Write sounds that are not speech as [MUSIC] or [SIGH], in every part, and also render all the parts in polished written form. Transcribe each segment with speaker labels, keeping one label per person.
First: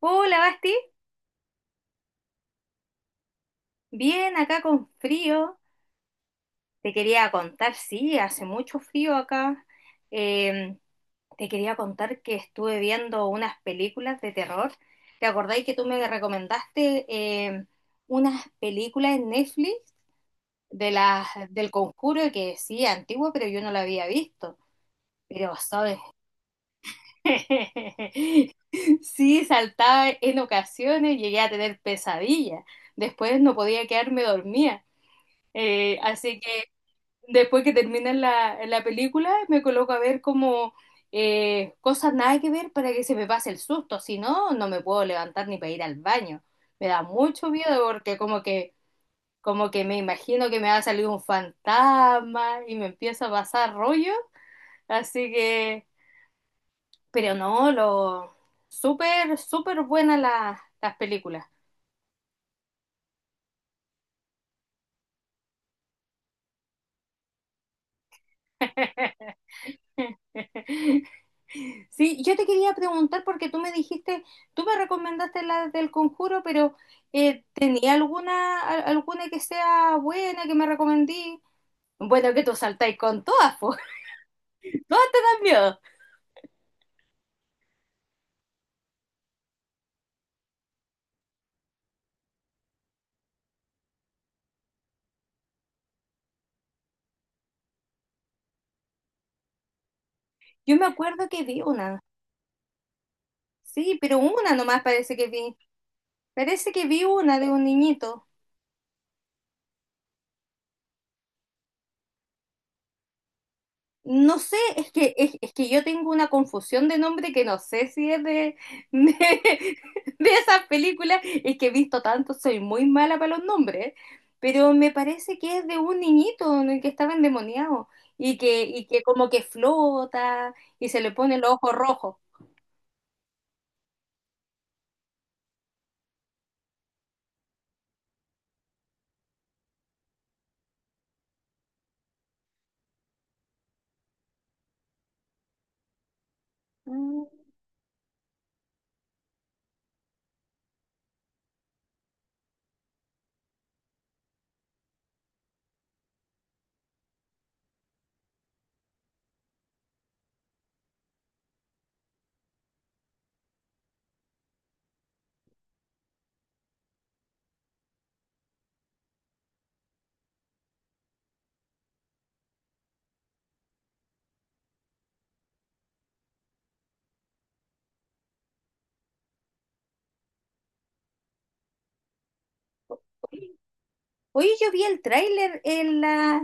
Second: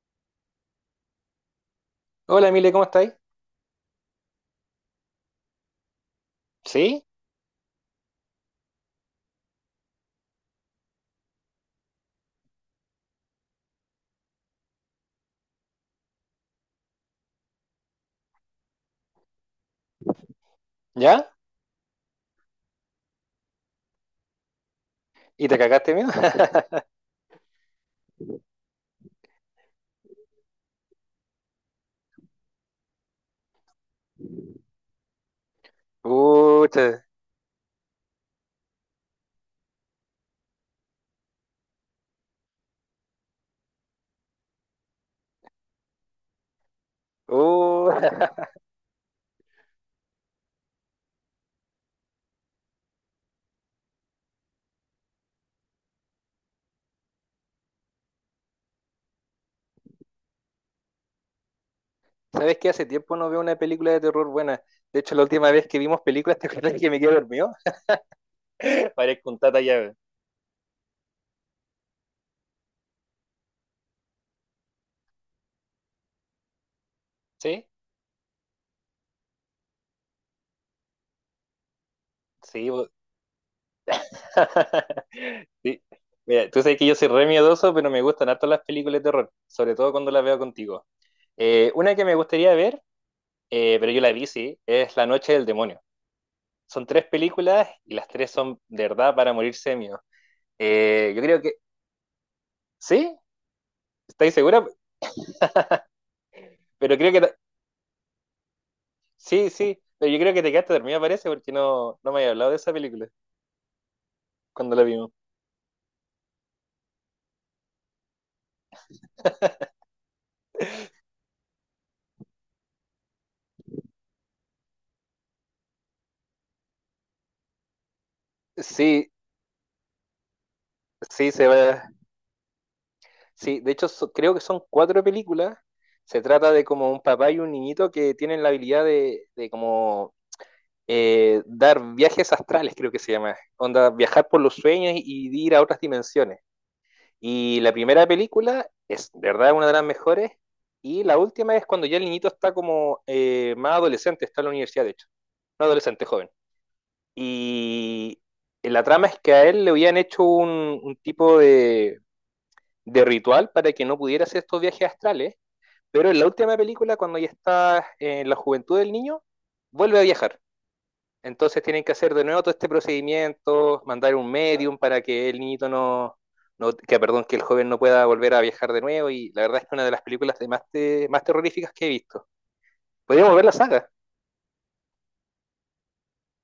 Speaker 1: Hola, Basti.
Speaker 2: Hola, Emile, ¿cómo estáis?
Speaker 1: Bien, acá con frío. Te
Speaker 2: ¿Sí?
Speaker 1: quería contar, sí, hace mucho frío acá. Eh, Te quería contar que estuve viendo unas películas de terror. ¿Te acordáis que tú me recomendaste unas películas en Netflix de las
Speaker 2: ¿Ya?
Speaker 1: del Conjuro que sí, antigua, pero yo no la había visto?
Speaker 2: ¿Y
Speaker 1: Pero,
Speaker 2: te cagaste
Speaker 1: ¿sabes?
Speaker 2: miedo? [LAUGHS]
Speaker 1: [LAUGHS] Sí, saltaba en ocasiones, llegué a tener pesadillas. Después no podía quedarme dormida. Así que
Speaker 2: Pucha,
Speaker 1: después que termina la película, me coloco a ver como cosas nada que ver para que se me pase el susto. Si no, no me puedo levantar ni para ir al baño. Me da mucho miedo porque
Speaker 2: uh. [LAUGHS]
Speaker 1: como que me imagino que me va a salir un fantasma y me empieza a pasar rollo. Así que, pero no, lo súper, súper buenas las películas.
Speaker 2: ¿Sabes que hace tiempo no veo una película de terror buena? De hecho, la última vez que vimos películas, [LAUGHS] ¿te acuerdas que me quedé dormido? [LAUGHS] Parezco un tata llave.
Speaker 1: [LAUGHS] Sí, yo te quería preguntar porque tú me recomendaste la del Conjuro, pero
Speaker 2: ¿Sí?
Speaker 1: ¿tenía alguna, alguna que sea buena que me recomendí? Bueno, que tú
Speaker 2: Sí, po.
Speaker 1: saltáis con todas, po. [LAUGHS]
Speaker 2: [LAUGHS]
Speaker 1: Todas te dan miedo.
Speaker 2: Sí. Mira, tú sabes que yo soy re miedoso, pero me gustan harto las películas de terror, sobre todo cuando las veo contigo. Una que me gustaría ver, pero yo la vi, sí, es La Noche del Demonio. Son tres películas y las tres son de verdad para morirse de miedo.
Speaker 1: Yo me
Speaker 2: Yo
Speaker 1: acuerdo
Speaker 2: creo
Speaker 1: que
Speaker 2: que.
Speaker 1: vi una,
Speaker 2: ¿Sí?
Speaker 1: sí, pero
Speaker 2: ¿Estáis
Speaker 1: una
Speaker 2: segura?
Speaker 1: nomás parece que vi. Parece que
Speaker 2: Pero
Speaker 1: vi
Speaker 2: creo que. Ta-
Speaker 1: una de un niñito.
Speaker 2: Sí, sí. Pero yo creo que te quedaste dormida, parece, porque no me había hablado de esa película
Speaker 1: No sé,
Speaker 2: cuando la vimos.
Speaker 1: es que yo tengo una confusión de nombre que no sé si es de, [LAUGHS] de esas películas. Es que he visto tanto, soy muy mala para los nombres, pero me parece que es de un niñito en el que estaba endemoniado y y que
Speaker 2: Sí,
Speaker 1: como que flota y se le
Speaker 2: sí,
Speaker 1: ponen
Speaker 2: se
Speaker 1: los ojos
Speaker 2: va.
Speaker 1: rojos.
Speaker 2: Sí, de hecho, so- creo que son cuatro películas. Se trata de como un papá y un niñito que tienen la habilidad de como dar viajes astrales, creo que se llama. Onda, viajar por los sueños y ir a otras dimensiones. Y la primera película es, de verdad, una de las mejores. Y la última es cuando ya el niñito está como más adolescente, está en la universidad, de hecho. Un adolescente joven. Y la trama es que a él le habían hecho un tipo de ritual para que no pudiera hacer estos viajes astrales. Pero en la última película, cuando ya está en la juventud del niño, vuelve a viajar. Entonces tienen que hacer de nuevo todo este procedimiento, mandar un medium para que el niñito no- que perdón, que el joven no pueda volver a viajar de nuevo. Y la verdad es que una de las películas de más, te- más terroríficas que he visto. Podríamos ver la saga.
Speaker 1: Oye, yo vi el tráiler en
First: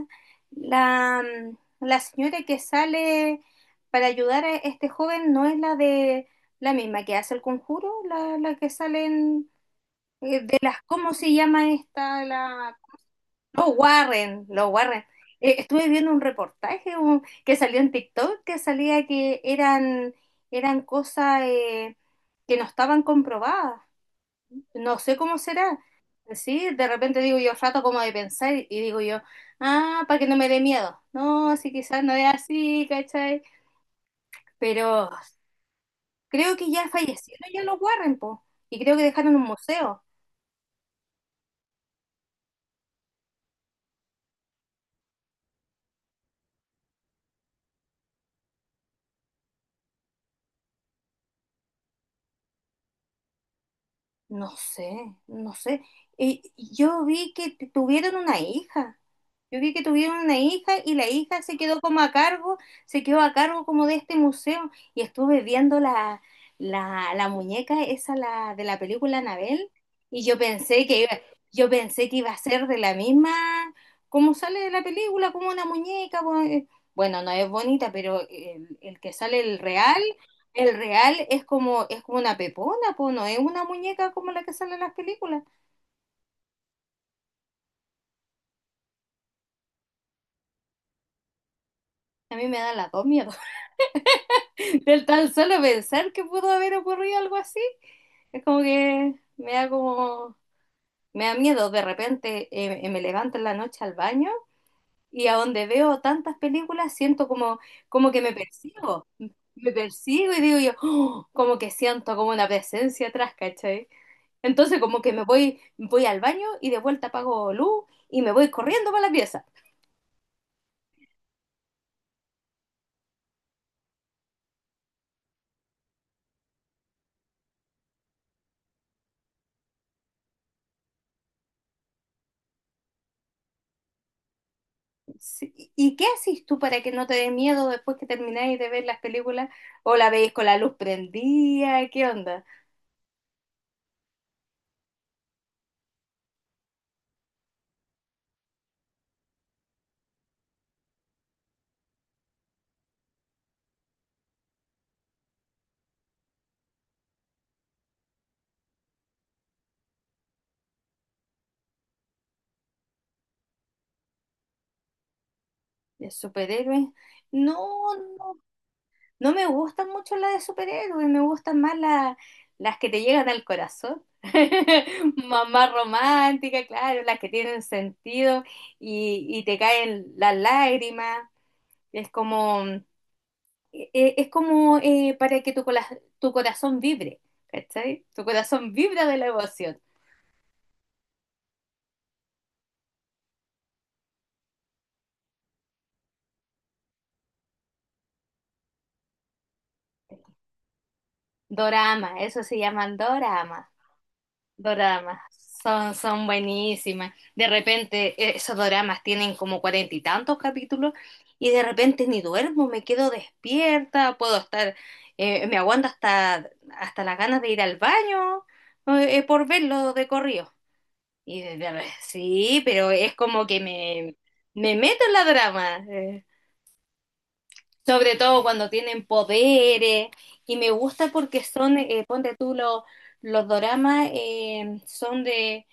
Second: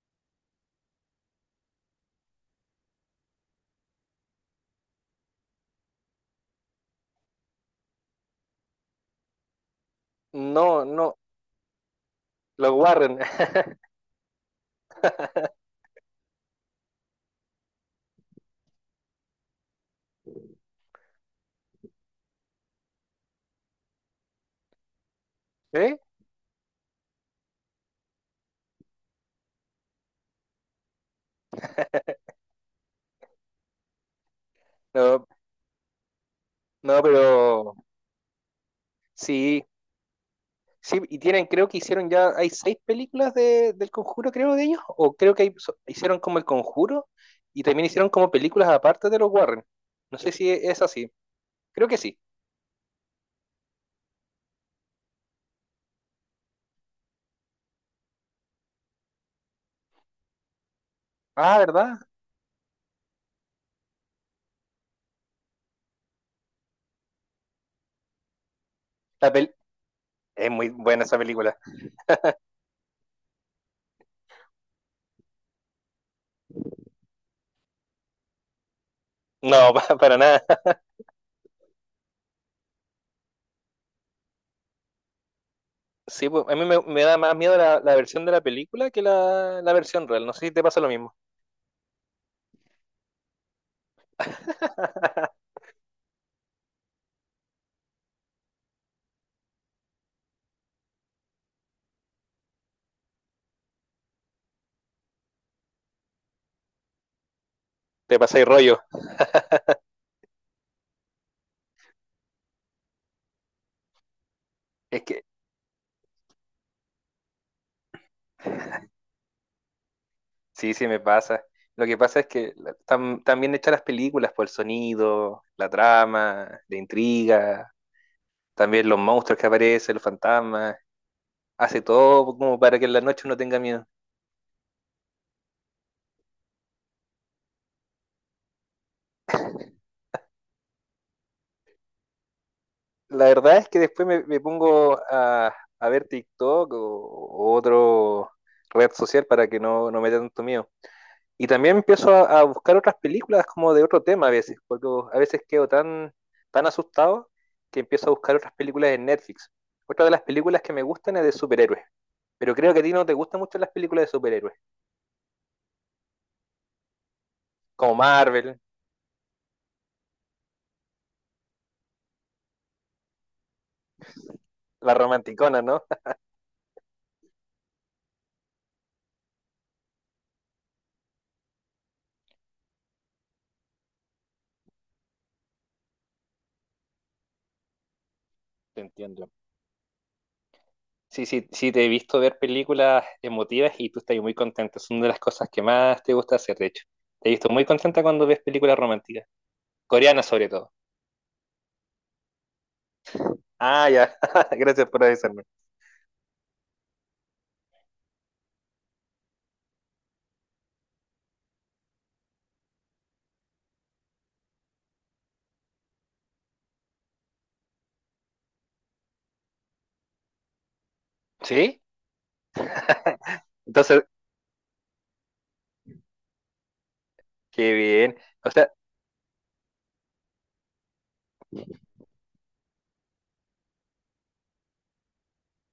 Speaker 1: la, la señora que sale para ayudar a este joven no es la de la misma que hace el conjuro, la que sale en, de
Speaker 2: No,
Speaker 1: las,
Speaker 2: no,
Speaker 1: ¿cómo se llama esta?
Speaker 2: los
Speaker 1: La,
Speaker 2: Warren, [LAUGHS]
Speaker 1: no, Warren, los Warren. Estuve viendo un reportaje que salió en TikTok que salía que eran cosas que no estaban comprobadas, no sé cómo será.
Speaker 2: ¿eh?
Speaker 1: Sí, de repente digo yo rato como de pensar y digo yo, ah, para que no me dé miedo. No, sí, quizás no es así, ¿cachai? Pero
Speaker 2: No,
Speaker 1: creo que ya
Speaker 2: no,
Speaker 1: fallecieron ya
Speaker 2: pero
Speaker 1: los Warren, po. Y creo que dejaron un
Speaker 2: sí,
Speaker 1: museo.
Speaker 2: sí, y tienen, creo que hicieron ya, hay seis películas de, del Conjuro, creo, de ellos, o creo que hay- so- hicieron como el Conjuro y también hicieron como películas aparte de los Warren. No sé si es así. Creo que sí.
Speaker 1: No sé, no sé. Yo vi que tuvieron una hija. Yo vi que tuvieron una hija y la hija se
Speaker 2: Ah,
Speaker 1: quedó
Speaker 2: ¿verdad?
Speaker 1: como a cargo, se quedó a cargo como de este museo. Y estuve viendo la muñeca esa la, de la película
Speaker 2: La pel-
Speaker 1: Anabel y yo
Speaker 2: Es muy
Speaker 1: pensé que
Speaker 2: buena
Speaker 1: iba,
Speaker 2: esa película.
Speaker 1: yo pensé que iba a ser de la misma, como sale de la película, como una muñeca. Bueno, no es bonita, pero el que sale el
Speaker 2: No, [LAUGHS] pa-
Speaker 1: real,
Speaker 2: para nada.
Speaker 1: el real es como una pepona, po, no es una muñeca como la que sale en las películas.
Speaker 2: Sí, pues, a mí me, me da más miedo la, la versión de la película que la versión real. No sé si te pasa lo mismo.
Speaker 1: A mí me da las dos miedos. [LAUGHS] Del tan solo pensar que pudo haber ocurrido algo así, es como que me da como, me da miedo. De repente me levanto en la noche al baño y a donde veo tantas películas siento como, como
Speaker 2: Te
Speaker 1: que me
Speaker 2: pasa el rollo.
Speaker 1: persigo. Me persigo y digo yo, "Oh", como que siento como una presencia atrás, ¿cachai? Entonces como
Speaker 2: Es
Speaker 1: que
Speaker 2: que
Speaker 1: voy al baño y de vuelta apago luz y me voy corriendo para la pieza.
Speaker 2: sí, sí me pasa. Lo que pasa es que la- están, están bien hechas las películas por el sonido, la trama, la intriga, también los monstruos que aparecen, los fantasmas. Hace todo como para que en la noche uno tenga miedo.
Speaker 1: Sí, ¿y qué haces tú para que no te dé miedo después que termináis de ver las películas? ¿O la veis con la luz prendida? ¿Qué onda?
Speaker 2: La verdad es que después me, me pongo a ver TikTok o otro red social para que no, no me dé tanto miedo. Y también empiezo a buscar otras películas como de otro tema a veces, porque a veces quedo tan, tan asustado que empiezo a buscar otras películas en Netflix. Otra de las películas que me gustan es de superhéroes, pero creo que a ti no te gustan mucho las películas de superhéroes,
Speaker 1: ¿De superhéroes? No,
Speaker 2: como
Speaker 1: no,
Speaker 2: Marvel,
Speaker 1: no me gustan mucho las de superhéroes, me gustan más las que te llegan al corazón.
Speaker 2: las
Speaker 1: [LAUGHS]
Speaker 2: romanticonas,
Speaker 1: Mamá
Speaker 2: ¿no?
Speaker 1: romántica, claro, las que tienen sentido y te caen las lágrimas. Es como, es como para que tu corazón vibre, ¿cachai? Tu corazón
Speaker 2: [LAUGHS] Te
Speaker 1: vibra de la
Speaker 2: entiendo.
Speaker 1: emoción.
Speaker 2: Sí, sí, sí, te he visto ver películas emotivas y tú estás muy contenta. Es una de las cosas que más te gusta hacer, de hecho. Te he visto muy contenta cuando ves películas románticas, coreanas sobre todo.
Speaker 1: Dorama, eso se llaman dorama.
Speaker 2: Ah, ya. [LAUGHS] Gracias por
Speaker 1: Dorama.
Speaker 2: avisarme.
Speaker 1: Son, son buenísimas. De repente, esos doramas tienen como cuarenta y tantos capítulos y de repente ni duermo, me quedo despierta, puedo estar, me aguanto hasta, hasta las ganas de ir al baño por verlo de corrido.
Speaker 2: ¿Sí?
Speaker 1: Sí, pero es como que
Speaker 2: Entonces,
Speaker 1: me meto en la drama.
Speaker 2: qué
Speaker 1: Sobre
Speaker 2: bien.
Speaker 1: todo
Speaker 2: O
Speaker 1: cuando
Speaker 2: sea,
Speaker 1: tienen poderes. Y me gusta porque son, ponte tú, los doramas son de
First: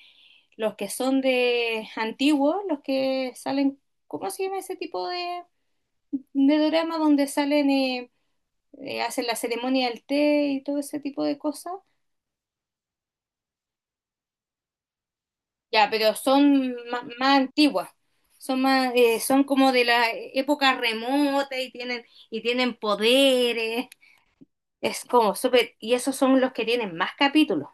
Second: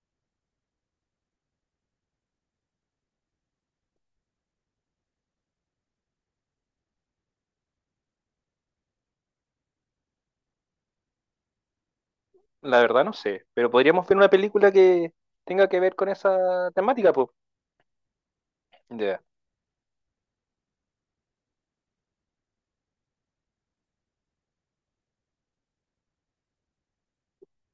Speaker 1: los que son de antiguos, los que salen, ¿cómo se llama ese tipo de dorama donde salen, hacen la ceremonia del té y todo ese tipo de cosas?
Speaker 2: la verdad no sé, pero podríamos ver una película que tenga que
Speaker 1: Ya,
Speaker 2: ver con
Speaker 1: pero
Speaker 2: esa
Speaker 1: son más,
Speaker 2: temática, pues.
Speaker 1: más antiguas. Son más,
Speaker 2: Ya.
Speaker 1: son como de la época remota y tienen poderes. Es como súper, y esos son los que tienen más capítulos,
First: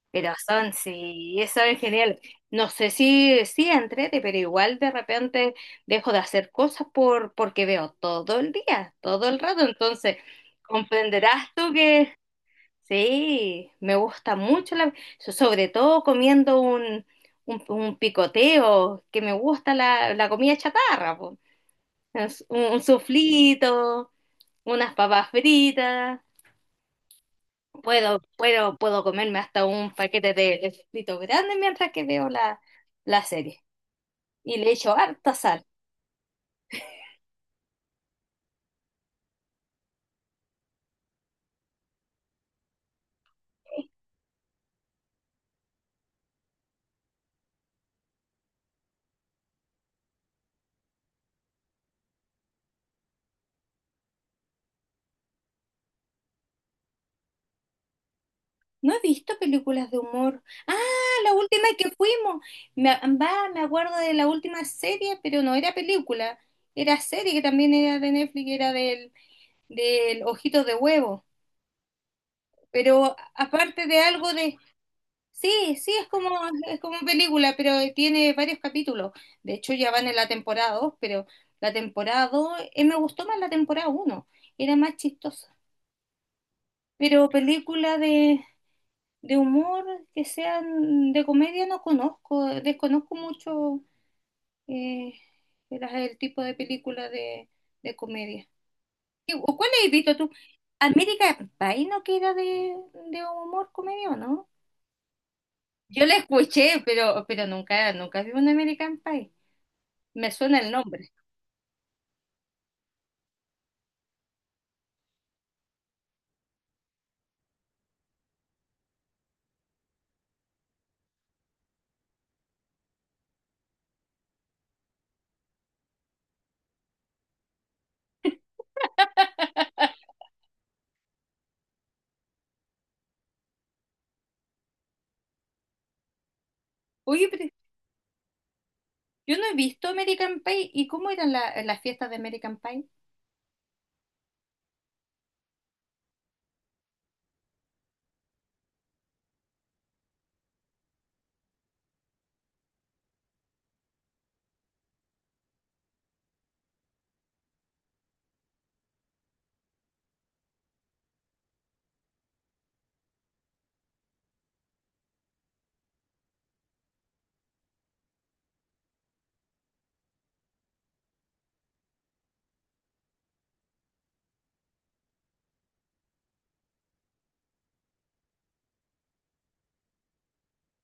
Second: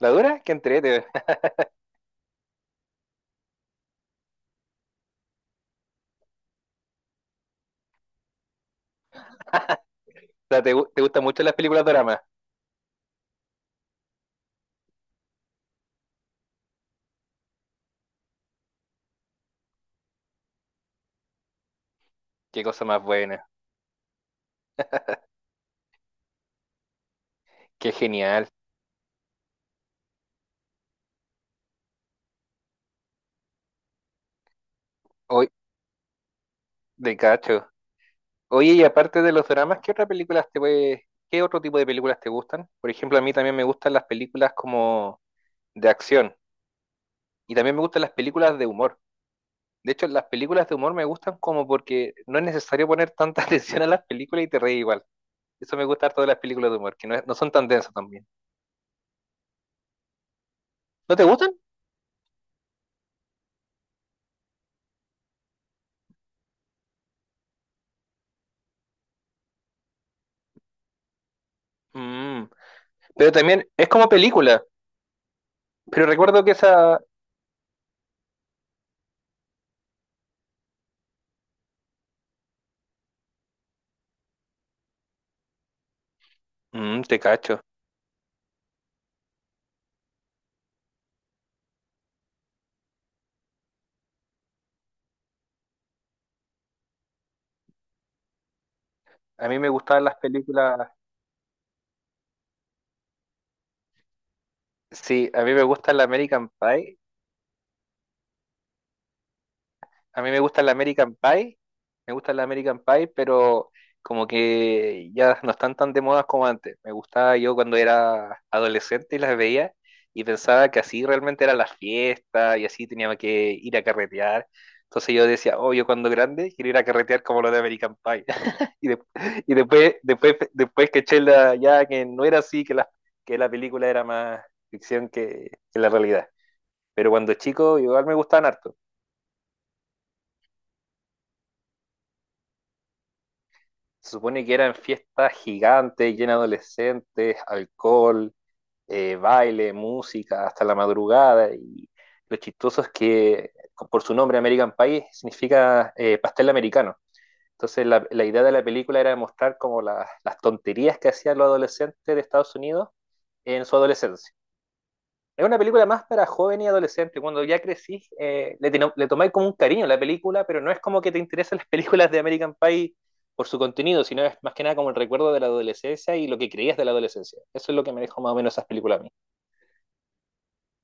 Speaker 2: La
Speaker 1: pero
Speaker 2: dura, que
Speaker 1: son,
Speaker 2: entrete.
Speaker 1: sí,
Speaker 2: [LAUGHS]
Speaker 1: eso es genial. No sé si, si entrete, pero igual de repente dejo de hacer cosas por, porque veo todo el día, todo el rato, entonces
Speaker 2: O sea, te, gu- te gustan mucho
Speaker 1: comprenderás
Speaker 2: las
Speaker 1: tú
Speaker 2: películas
Speaker 1: que
Speaker 2: dramas.
Speaker 1: sí, me gusta mucho, so- sobre todo comiendo un picoteo, que me gusta la comida chatarra, po. Es Un,
Speaker 2: Qué
Speaker 1: un
Speaker 2: cosa más buena.
Speaker 1: suflito, unas papas fritas.
Speaker 2: Qué
Speaker 1: Puedo,
Speaker 2: genial.
Speaker 1: puedo, puedo comerme hasta un paquete de escrito grande mientras que veo la serie. Y le echo harta
Speaker 2: Hoy,
Speaker 1: sal.
Speaker 2: de cacho. Oye, y aparte de los dramas, ¿qué otras películas te puede- qué otro tipo de películas te gustan? Por ejemplo, a mí también me gustan las películas como de acción. Y también me gustan las películas de humor. De hecho, las películas de humor me gustan como porque no es necesario poner tanta [LAUGHS] atención a las películas y te reí igual. Eso me gusta harto de las películas de humor, que no, es- no son tan densas también.
Speaker 1: No he visto películas de humor. Ah,
Speaker 2: ¿No te
Speaker 1: la
Speaker 2: gustan?
Speaker 1: última que fuimos. Me, me acuerdo de la última serie, pero no era película. Era serie que también era de Netflix, era del Ojito de Huevo.
Speaker 2: Mm,
Speaker 1: Pero
Speaker 2: pero también
Speaker 1: aparte
Speaker 2: es
Speaker 1: de
Speaker 2: como
Speaker 1: algo de,
Speaker 2: película.
Speaker 1: sí, sí,
Speaker 2: Pero recuerdo que
Speaker 1: es
Speaker 2: esa...
Speaker 1: como película, pero tiene varios capítulos. De hecho, ya van en la temporada 2, pero la temporada 2, me gustó más la temporada uno, era más chistosa.
Speaker 2: Mm, te
Speaker 1: Pero
Speaker 2: cacho.
Speaker 1: película de humor, que sean de comedia, no conozco, desconozco mucho eh, el tipo de película de comedia.
Speaker 2: A
Speaker 1: O
Speaker 2: mí me
Speaker 1: cuál has
Speaker 2: gustaban las
Speaker 1: visto tú?
Speaker 2: películas...
Speaker 1: América Pie, ¿no que era de humor, comedia o no?
Speaker 2: Sí, a mí me gusta la
Speaker 1: Yo la
Speaker 2: American
Speaker 1: escuché,
Speaker 2: Pie.
Speaker 1: pero nunca, nunca vi un American Pie.
Speaker 2: A mí
Speaker 1: Me
Speaker 2: me
Speaker 1: suena
Speaker 2: gusta
Speaker 1: el
Speaker 2: la
Speaker 1: nombre.
Speaker 2: American Pie, me gusta la American Pie, pero como que ya no están tan de moda como antes. Me gustaba yo cuando era adolescente y las veía y pensaba que así realmente era la fiesta y así tenía que ir a carretear. Entonces yo decía, oh, yo cuando grande quiero ir a carretear como los de American Pie. [LAUGHS] Y, de- y después, después, después que eché la- ya que no era así, que la película era más ficción que la realidad. Pero
Speaker 1: Oye,
Speaker 2: cuando
Speaker 1: pero
Speaker 2: chico igual me gustaban harto.
Speaker 1: yo no he visto American Pie. ¿Y cómo eran las fiestas de American Pie?
Speaker 2: Se supone que eran fiestas gigantes, llenas de adolescentes, alcohol, baile, música, hasta la madrugada. Y lo chistoso es que, por su nombre, American Pie significa pastel americano. Entonces, la, idea de la película era mostrar como la, las tonterías que hacían los adolescentes de Estados Unidos en su adolescencia es una película más para joven y adolescente. Cuando ya crecís, le, teno- le tomáis como un cariño a la película, pero no es como que te interesan las [LAUGHS] películas de American Pie por su contenido, sino es más que nada como el recuerdo de la adolescencia y lo que creías de la adolescencia. Eso es lo que me dejó más o menos esas películas a mí.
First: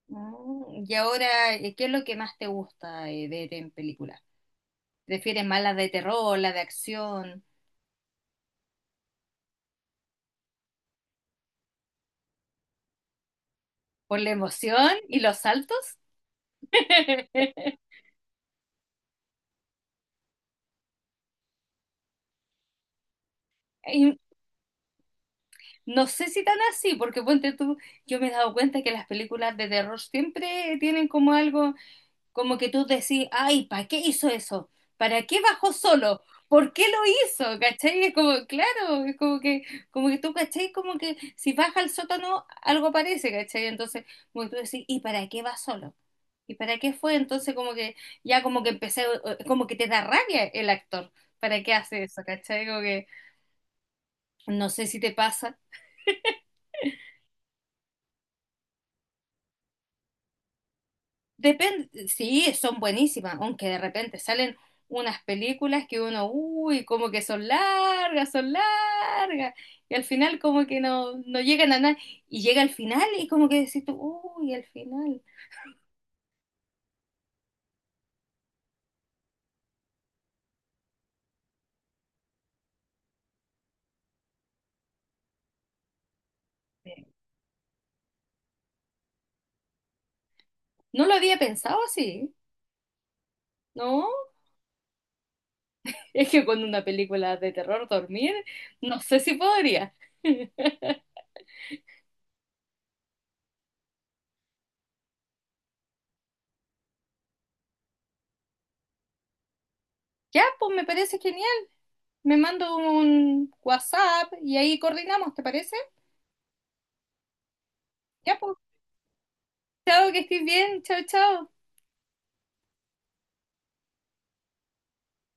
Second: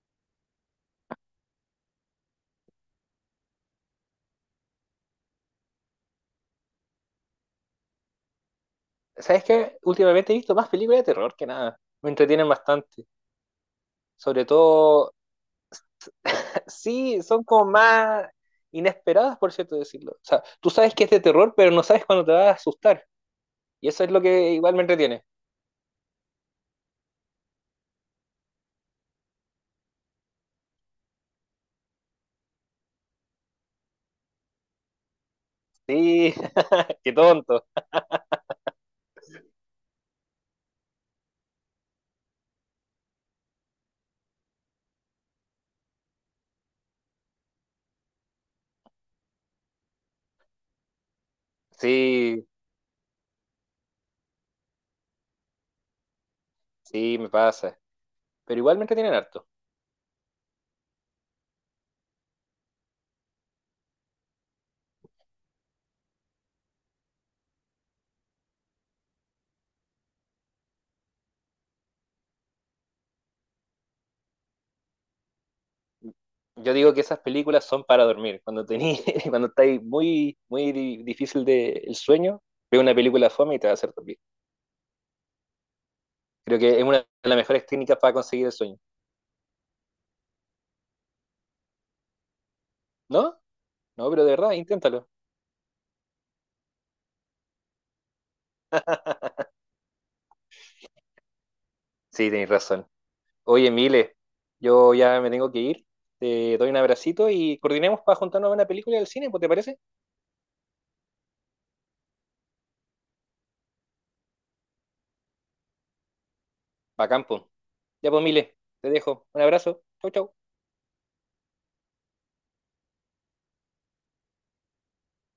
Speaker 1: Mm, y ahora, ¿qué es lo que más te gusta ver en películas? ¿Prefieres más las de terror, las de acción,
Speaker 2: ¿Sabes qué? Últimamente he visto más películas de terror que nada. Me entretienen bastante.
Speaker 1: por la
Speaker 2: Sobre
Speaker 1: emoción
Speaker 2: todo,
Speaker 1: y los saltos?
Speaker 2: [LAUGHS] sí, son como
Speaker 1: [LAUGHS]
Speaker 2: más inesperadas, por cierto decirlo. O sea, tú sabes que es de terror, pero no sabes cuándo te va a asustar. Y eso es
Speaker 1: Y
Speaker 2: lo que igual me entretiene.
Speaker 1: no sé si tan así, porque ponte tú, yo me he dado cuenta que las películas de terror siempre tienen como algo. Como que tú decís, ay, ¿para qué hizo eso? ¿Para qué bajó solo?
Speaker 2: Sí,
Speaker 1: ¿Por qué lo
Speaker 2: [LAUGHS] qué
Speaker 1: hizo?
Speaker 2: tonto.
Speaker 1: ¿Cachai? Es como, claro, es como que tú, ¿cachai? Como que si baja al sótano, algo parece, ¿cachai? Entonces, como que tú decís, ¿y para qué va solo? ¿Y para qué fue? Entonces, como que ya como que empecé, como que te da rabia el actor. ¿Para qué hace eso?
Speaker 2: Sí,
Speaker 1: ¿Cachai? Como que no sé si te pasa.
Speaker 2: sí, me pasa. Pero igual me entretienen harto.
Speaker 1: Depende, sí, son buenísimas, aunque de repente salen unas películas que uno, uy, como que son largas, y al final como que no, no llegan a nada, y llega al final y como que decís tú, uy, al final.
Speaker 2: Yo digo que esas películas son para dormir. Cuando tení, [LAUGHS] cuando estáis muy, muy di- difícil de, el sueño, ve una película fome y te va a hacer dormir. Creo que es
Speaker 1: Sí.
Speaker 2: una de las mejores técnicas para conseguir el sueño.
Speaker 1: No lo había pensado así,
Speaker 2: ¿No?
Speaker 1: ¿no?
Speaker 2: No, pero de verdad, inténtalo.
Speaker 1: Es que con una película de terror dormir, no sé si podría. [LAUGHS]
Speaker 2: Sí, tenéis razón. Oye, Mile, yo ya me tengo que ir. Te doy un abracito y coordinemos para juntarnos a una película del cine, pues, ¿te parece?
Speaker 1: Ya, pues me parece genial. Me mando un WhatsApp y ahí coordinamos, ¿te parece?
Speaker 2: Pa' campo. Ya pues,
Speaker 1: Ya,
Speaker 2: Mile,
Speaker 1: pues,
Speaker 2: te dejo. Un abrazo. Chau,
Speaker 1: chao, que
Speaker 2: chau.
Speaker 1: estés bien, chao, chao.